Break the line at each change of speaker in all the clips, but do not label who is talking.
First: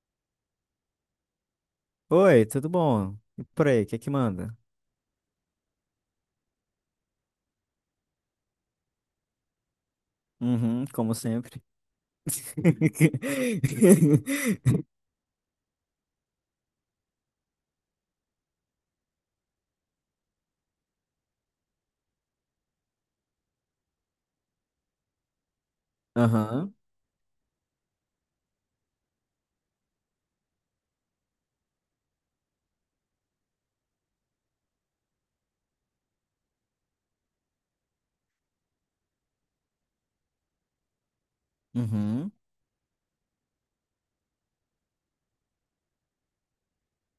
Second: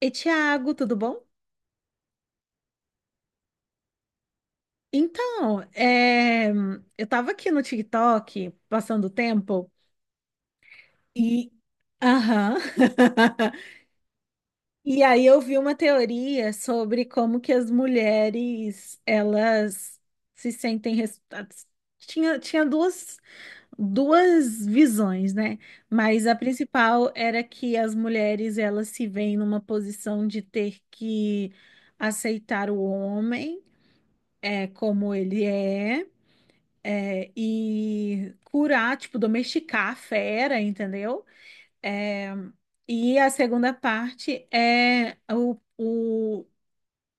E Thiago, tudo bom?
Oi, tudo bom? E por aí, o que é que manda?
Então, é, eu tava aqui no TikTok, passando o tempo,
Uhum, como
e.
sempre.
Aham. E aí eu vi uma teoria sobre como que as mulheres, elas se sentem. Tinha duas, duas visões, né? Mas a
Aham,
principal era que as mulheres, elas se veem numa posição de ter que aceitar o homem, como ele é, e curar, tipo, domesticar a fera, entendeu?
uhum,
É, e a segunda parte é o, o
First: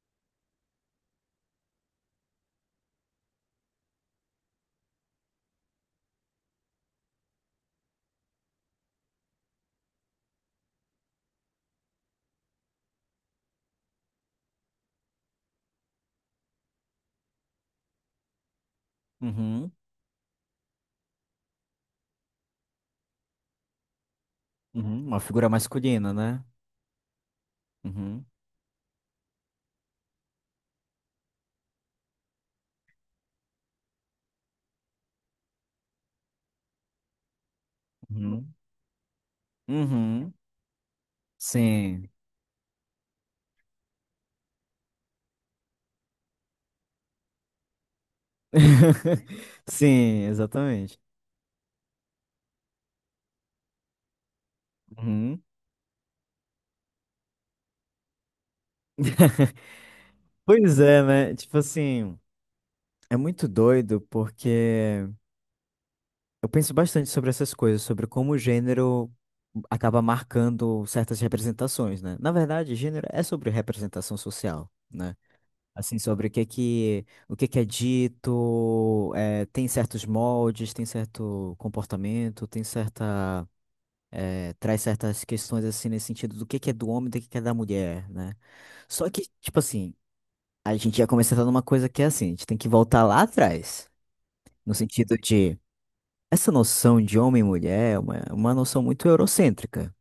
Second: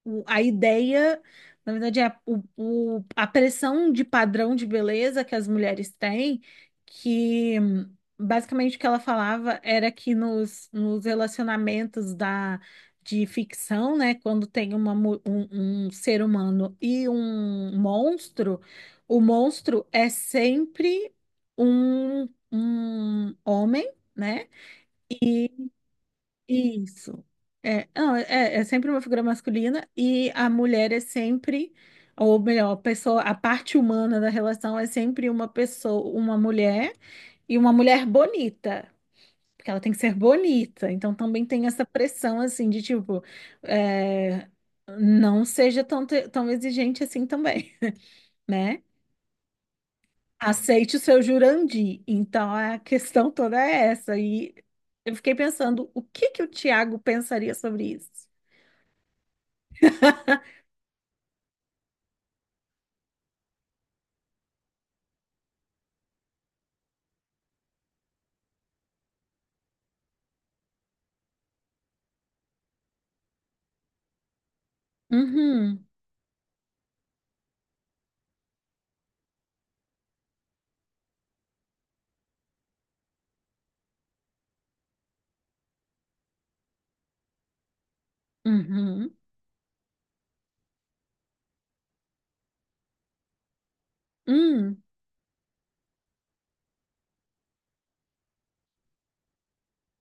o- a ideia, na verdade, é a pressão de padrão de beleza que as mulheres têm, que basicamente o que ela falava era que nos relacionamentos de ficção, né, quando tem um ser humano e um monstro, o
uhum,
monstro é sempre um homem, né?
uhum, uma figura masculina, né?
Isso. É, não,
Uhum,
é, é sempre uma figura masculina e a mulher é sempre, ou melhor, a pessoa, a parte humana da relação é sempre uma pessoa, uma mulher e uma mulher
uhum,
bonita, porque ela tem que ser
uhum,
bonita. Então também tem essa
sim.
pressão assim de tipo, é, não seja tão exigente assim também, né?
Sim,
Aceite o
exatamente.
seu Jurandi. Então a questão toda é essa. E eu fiquei
Uhum.
pensando, o que que o Tiago pensaria sobre isso?
Pois é, né? Tipo assim, é muito doido porque eu penso bastante sobre essas coisas, sobre como o gênero acaba marcando certas representações, né? Na verdade, gênero é sobre representação social, né?
Uhum,
Assim, sobre o que é que, o que é dito, tem certos moldes, tem certo comportamento, tem certa, traz certas questões, assim, nesse sentido do que é do homem, do que é da mulher, né? Só
uhum,
que, tipo assim, a gente já começa a entrar numa coisa que é assim, a gente tem que voltar lá atrás, no
hum,
sentido de... Essa noção de homem e mulher é uma noção muito eurocêntrica,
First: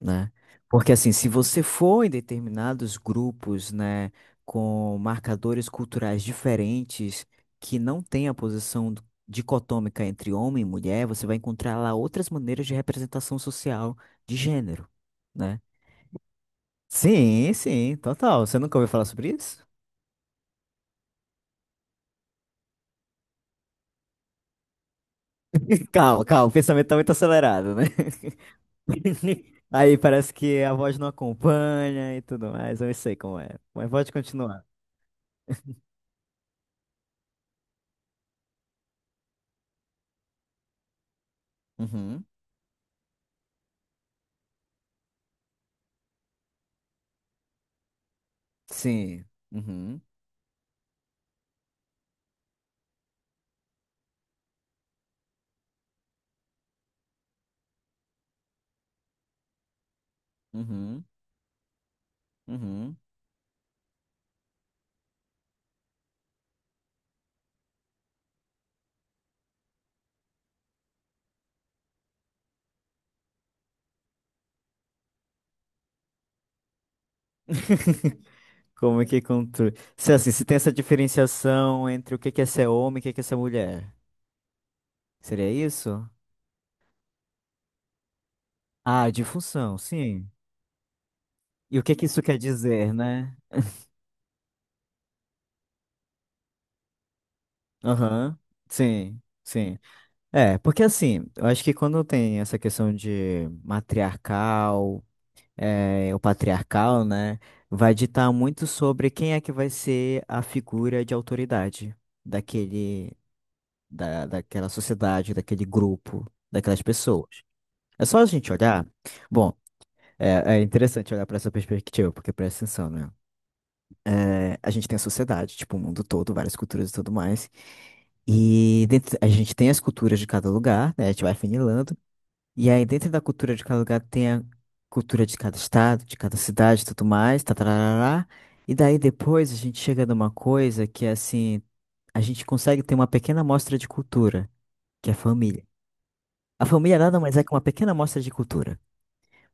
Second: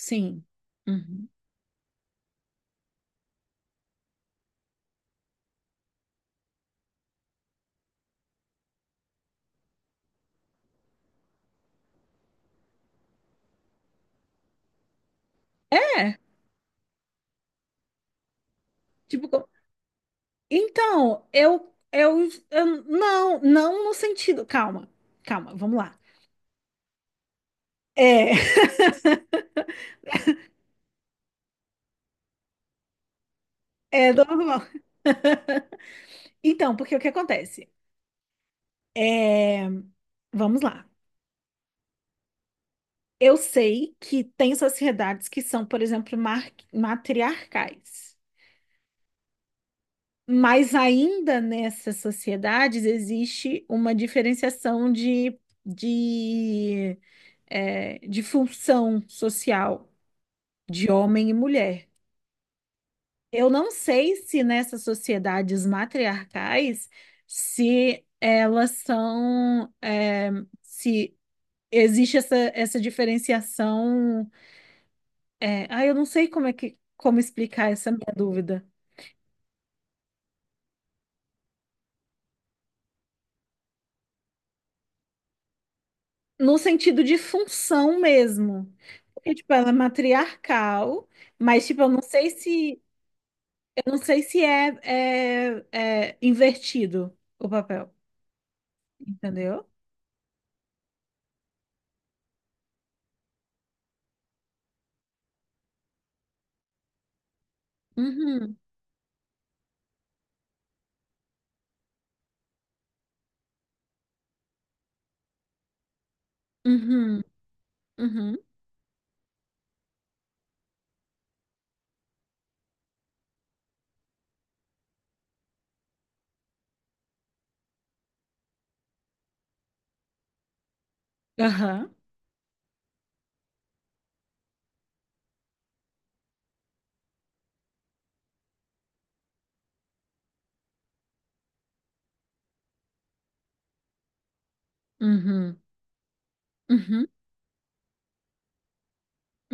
né? Porque, assim, se
Uhum.
você for em determinados grupos, né, com marcadores culturais diferentes, que não tem a posição dicotômica entre homem e mulher, você vai encontrar lá outras maneiras de representação social de gênero, né?
É,
Sim, sim, total. Você nunca ouviu falar
tipo,
sobre
co-
isso?
então, não, não no sentido, calma, calma, vamos lá.
Calma, calma, o pensamento tá muito acelerado, né?
É,
Aí parece que a voz não acompanha e tudo mais. Eu não sei como é. Mas pode
é normal.
continuar.
Então, porque o que acontece? É, vamos lá.
Uhum.
Eu sei que tem sociedades que são, por exemplo, matriarcais,
Sim. Uhum.
mas ainda nessas sociedades existe uma diferenciação de de função social de
Uhum.
homem e mulher.
Uhum.
Eu não sei se nessas sociedades matriarcais, se elas são, é, se existe essa diferenciação. Eu não sei como explicar essa minha dúvida.
Como é que controle? Se assim, se tem essa diferenciação entre o que que é ser homem e o que que é ser mulher. Seria isso?
No sentido de função mesmo.
Ah, de
Porque, tipo, ela é
função, sim.
matriarcal, mas
E
tipo,
o que que isso quer dizer, né?
eu não sei se é invertido o papel,
Aham. Sim.
entendeu?
Sim. É, porque assim, eu acho que quando tem essa questão de matriarcal, é, o patriarcal, né, vai ditar
Uhum,
muito sobre quem é que vai ser a figura de autoridade daquele daquela sociedade, daquele grupo, daquelas
uhum,
pessoas. É só a
uhum,
gente olhar. Bom, é, é interessante olhar para essa perspectiva, porque presta atenção, né? É, a gente tem a sociedade, tipo, o mundo todo, várias culturas e tudo mais. E dentro, a gente tem as culturas de cada lugar, né? A gente vai
aham,
afunilando. E aí, dentro da cultura de cada lugar, tem a cultura de cada estado, de cada cidade e tudo mais, tatarará. E daí, depois, a gente chega numa coisa que, é assim, a gente consegue ter uma pequena amostra de cultura, que é a
uhum,
família. A família
uhum,
nada mais é que uma pequena amostra de cultura.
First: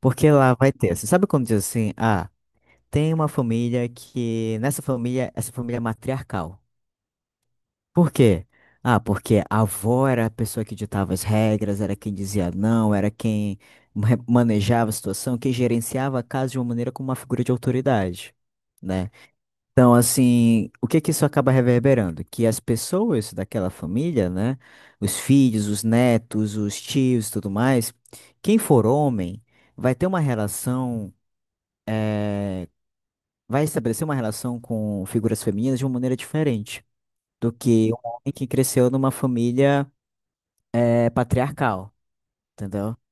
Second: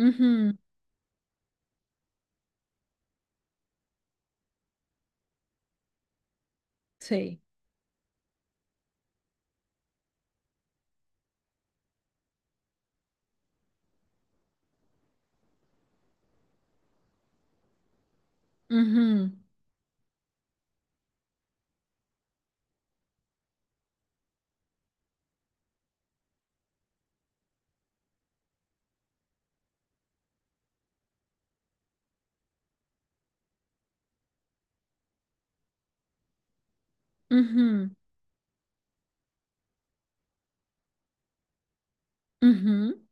Porque lá vai ter, você sabe quando diz assim, ah, tem uma família que, nessa família, essa família é matriarcal.
sei,
Por quê? Ah, porque a avó era a pessoa que ditava as regras, era quem dizia não, era quem manejava a situação, quem gerenciava a casa de uma maneira como uma figura de autoridade, né?
uhum,
Então, assim, o que que isso acaba reverberando? Que as pessoas daquela família, né? Os filhos, os netos, os tios e tudo mais, quem for homem vai ter uma relação, eh, vai estabelecer uma relação com figuras femininas de uma maneira diferente do que
uhum,
um homem que cresceu numa família, patriarcal, entendeu?
uhum,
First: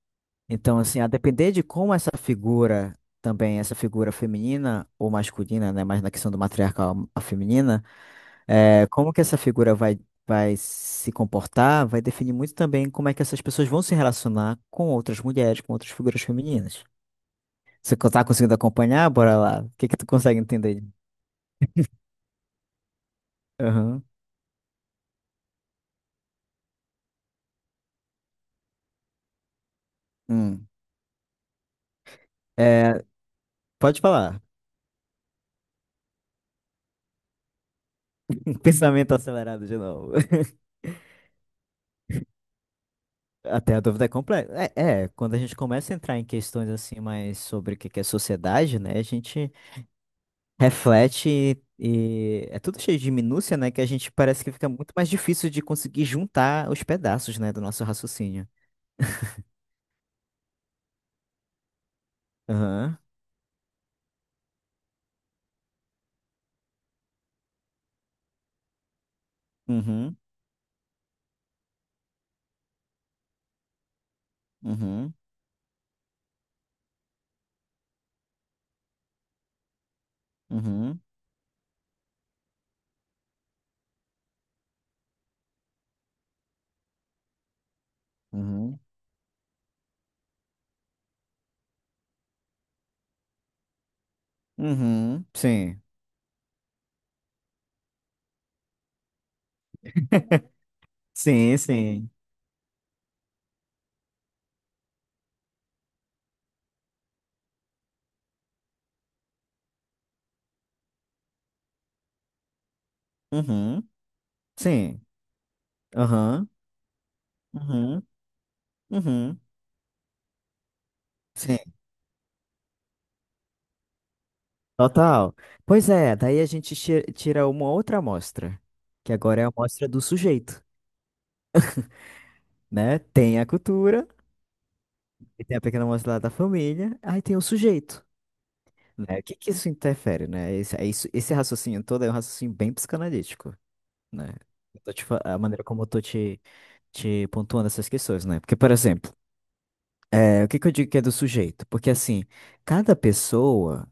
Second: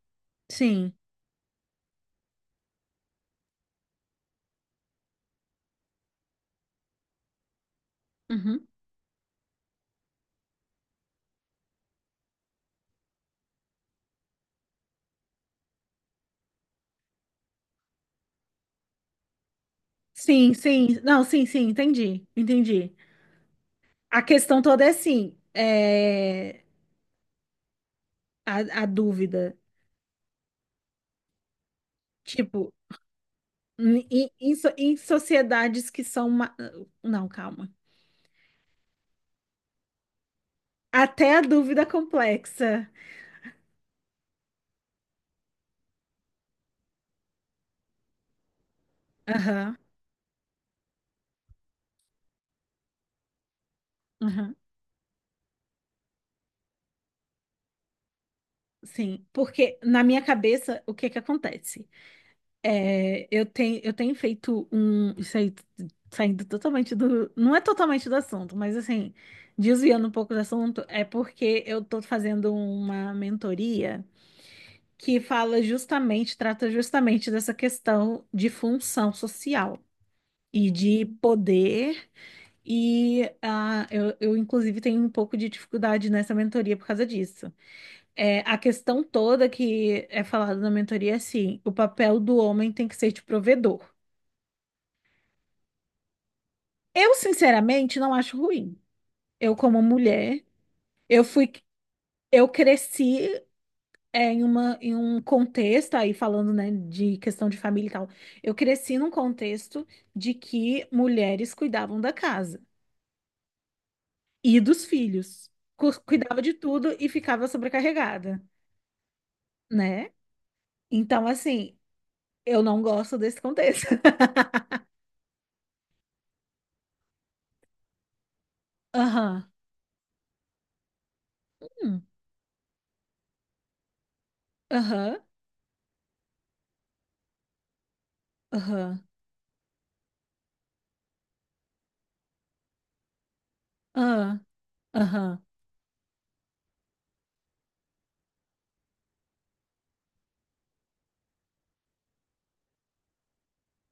Então,
sim,
assim, a depender de como essa figura, também essa figura feminina ou masculina, né? Mas na questão do matriarcal, a feminina.
uhum,
É, como que essa figura vai, vai se comportar vai definir muito também como é que essas pessoas vão se relacionar com outras mulheres, com outras figuras femininas. Você tá conseguindo acompanhar? Bora lá. O que que tu consegue
sim,
entender?
sim, não, sim, sim, entendi, entendi.
Aham.
A questão toda é assim, é, A dúvida,
Hum.
tipo,
É, pode falar.
em sociedades que são. Não, calma,
Pensamento acelerado de novo.
até a dúvida complexa,
Até a dúvida é complexa. É, é, quando a gente começa a entrar em questões assim mais sobre o que que é sociedade, né? A gente
aham,
reflete e é tudo cheio de minúcia, né? Que a gente parece que
aham,
fica muito mais difícil de conseguir juntar os pedaços, né, do nosso raciocínio.
sim, porque na minha cabeça, o que que acontece?
Aham.
Eu tenho feito um. Isso aí, saindo totalmente do. Não é totalmente do assunto, mas assim, desviando um
Uhum.
pouco do assunto, é porque eu tô fazendo uma mentoria
Uhum.
que fala justamente, trata justamente dessa questão de função social e
Uhum.
de poder. E inclusive, tenho um pouco de dificuldade nessa mentoria por causa disso. É, a
Uhum.
questão toda que é falada na mentoria é assim: o papel do homem tem que ser de provedor.
Uhum. Sim.
Eu, sinceramente, não acho ruim. Eu, como mulher, eu fui,
Sim, sim.
eu cresci em em um contexto, aí falando, né, de questão de família e tal, eu cresci num contexto de que mulheres cuidavam da casa
Uhum.
e dos
Sim.
filhos. Cuidava
Aham.
de tudo e ficava
Uhum.
sobrecarregada,
Uhum.
né? Então,
Sim.
assim, eu não gosto desse contexto.
Total. Pois é, daí a gente tira uma outra amostra, que agora é
Aham.
a amostra do sujeito,
Hum.
né? Tem a cultura,
Aham.
e tem a pequena amostra lá da família, aí tem o sujeito.
Aham.
Né? O que que isso interfere, né? Esse, é isso, esse raciocínio todo é um raciocínio bem psicanalítico, né?
Aham.
Eu tô te a
Aham.
maneira como eu tô te, te pontuando essas questões, né? Porque, por exemplo, é, o que que eu digo que é do sujeito? Porque, assim, cada pessoa,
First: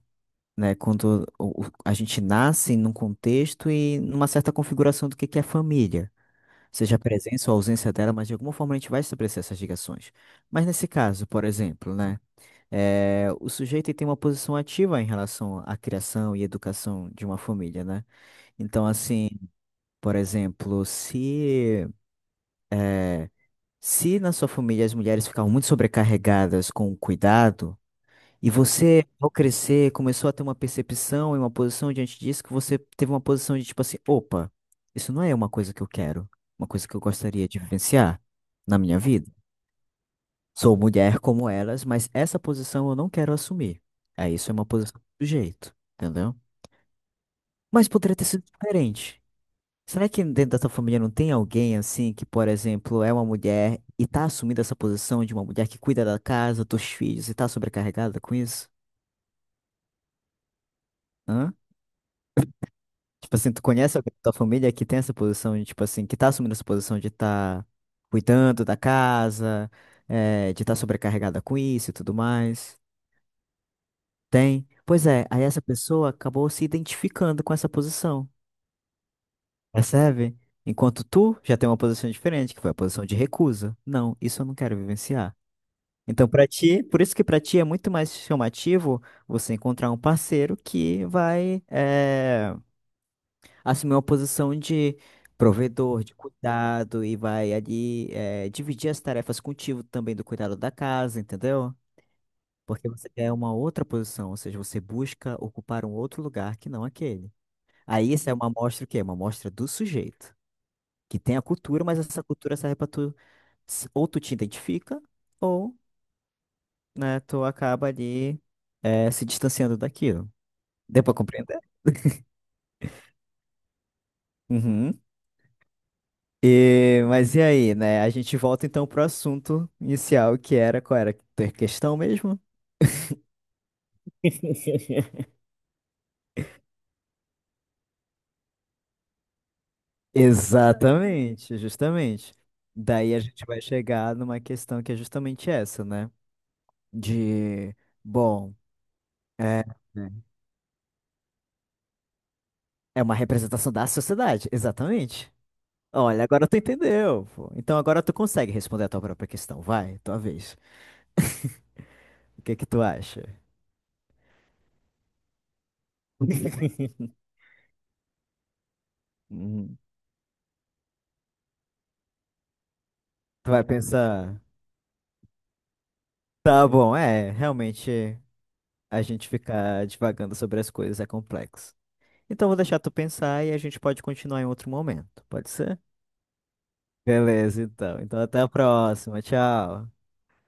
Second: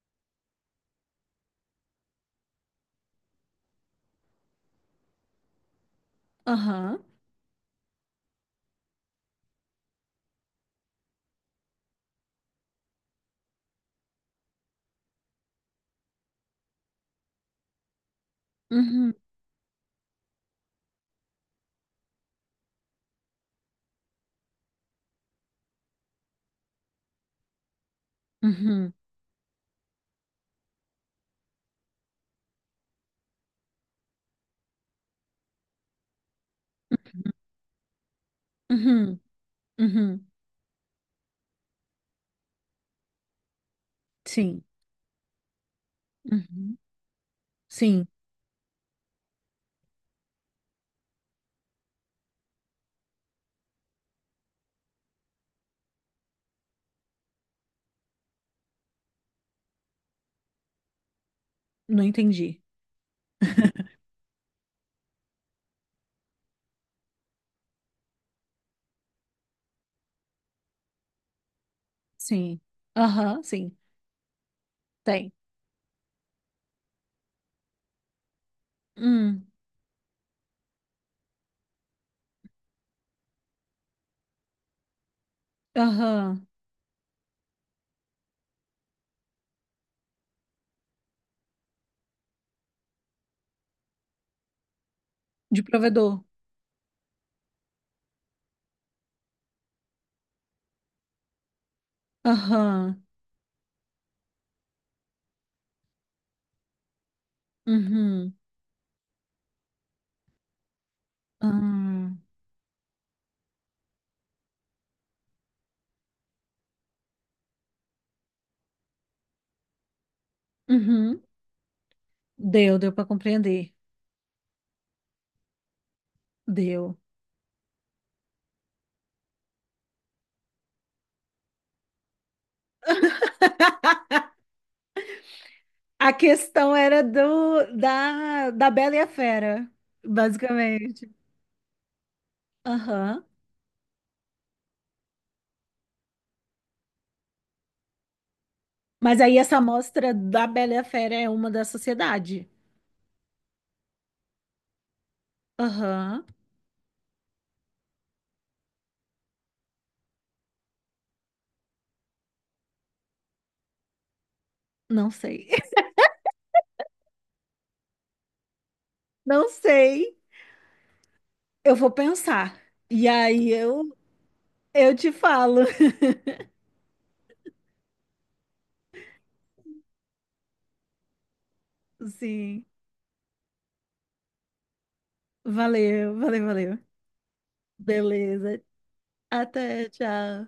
né, quando a gente nasce num contexto e numa certa configuração do que é família, seja a
Aham.
presença ou a ausência dela, mas de alguma forma a gente vai estabelecer essas ligações. Mas nesse caso, por exemplo, né? É, o sujeito ele tem uma posição ativa em relação à criação e educação de uma família, né? Então,
Uhum.
assim, por exemplo, se na sua família as mulheres ficavam muito sobrecarregadas com o cuidado, e
Uhum.
você, ao crescer, começou a ter uma percepção e uma posição diante disso, que você teve uma posição de tipo assim, opa, isso não é uma coisa que eu quero, uma coisa que eu gostaria de vivenciar na minha
Uhum.
vida.
Uhum.
Sou mulher como elas, mas essa posição eu não quero assumir. Aí isso é
Sim.
uma posição do sujeito, entendeu?
Uhum.
Mas
Sim.
poderia ter sido diferente. Será que dentro da tua família não tem alguém assim que, por exemplo, é uma mulher e tá assumindo essa posição de uma mulher que cuida da casa, dos filhos e tá sobrecarregada com isso? Hã?
Não entendi.
Tipo assim, tu conhece alguém da tua família que tem essa posição de, tipo assim, que tá assumindo essa posição de tá cuidando da casa, de tá sobrecarregada com isso e tudo
Sim.
mais?
Aham, sim.
Tem? Pois é,
Tem.
aí essa pessoa acabou se identificando com essa posição.
Hum.
Percebe? Enquanto tu já tem uma posição diferente, que foi a posição de recusa. Não, isso eu não quero vivenciar. Então,
Aham.
para ti, por isso que para ti é muito mais chamativo você encontrar um parceiro que vai assumir uma posição de
De
provedor, de
provedor.
cuidado e vai ali dividir as tarefas contigo também do cuidado da casa, entendeu? Porque
Aham.
você quer uma outra posição, ou seja, você busca ocupar um outro lugar que não aquele. Aí, isso é
Uhum.
uma amostra o quê? Uma amostra do sujeito que tem a cultura, mas
Ah.
essa cultura serve pra tu, ou tu te identifica, ou, né, tu acaba ali se distanciando daquilo. Deu pra
Uhum.
compreender?
Deu, deu para compreender.
Uhum.
Deu.
E, mas e aí, né? A gente volta então pro assunto inicial, que era qual era a questão mesmo?
A questão era da Bela e a Fera, basicamente.
Exatamente, justamente. Daí a
Aham.
gente vai chegar numa questão que é justamente essa, né? De, bom,
Mas aí essa
é,
amostra da Bela e a Fera é uma da sociedade.
é uma representação da sociedade, exatamente.
Aham.
Olha, agora tu entendeu, pô. Então agora tu consegue responder a tua própria questão. Vai, tua vez. O que que tu acha?
Não sei. Não
Hum,
sei. Eu vou pensar. E aí
tu vai
eu
pensar.
Eu te falo.
Tá bom, é, realmente a gente ficar divagando sobre as coisas é complexo. Então vou
Sim.
deixar tu pensar e a gente pode continuar em outro momento, pode ser?
Valeu, valeu, valeu.
Beleza, então. Então até a
Beleza.
próxima. Tchau.
Até, tchau.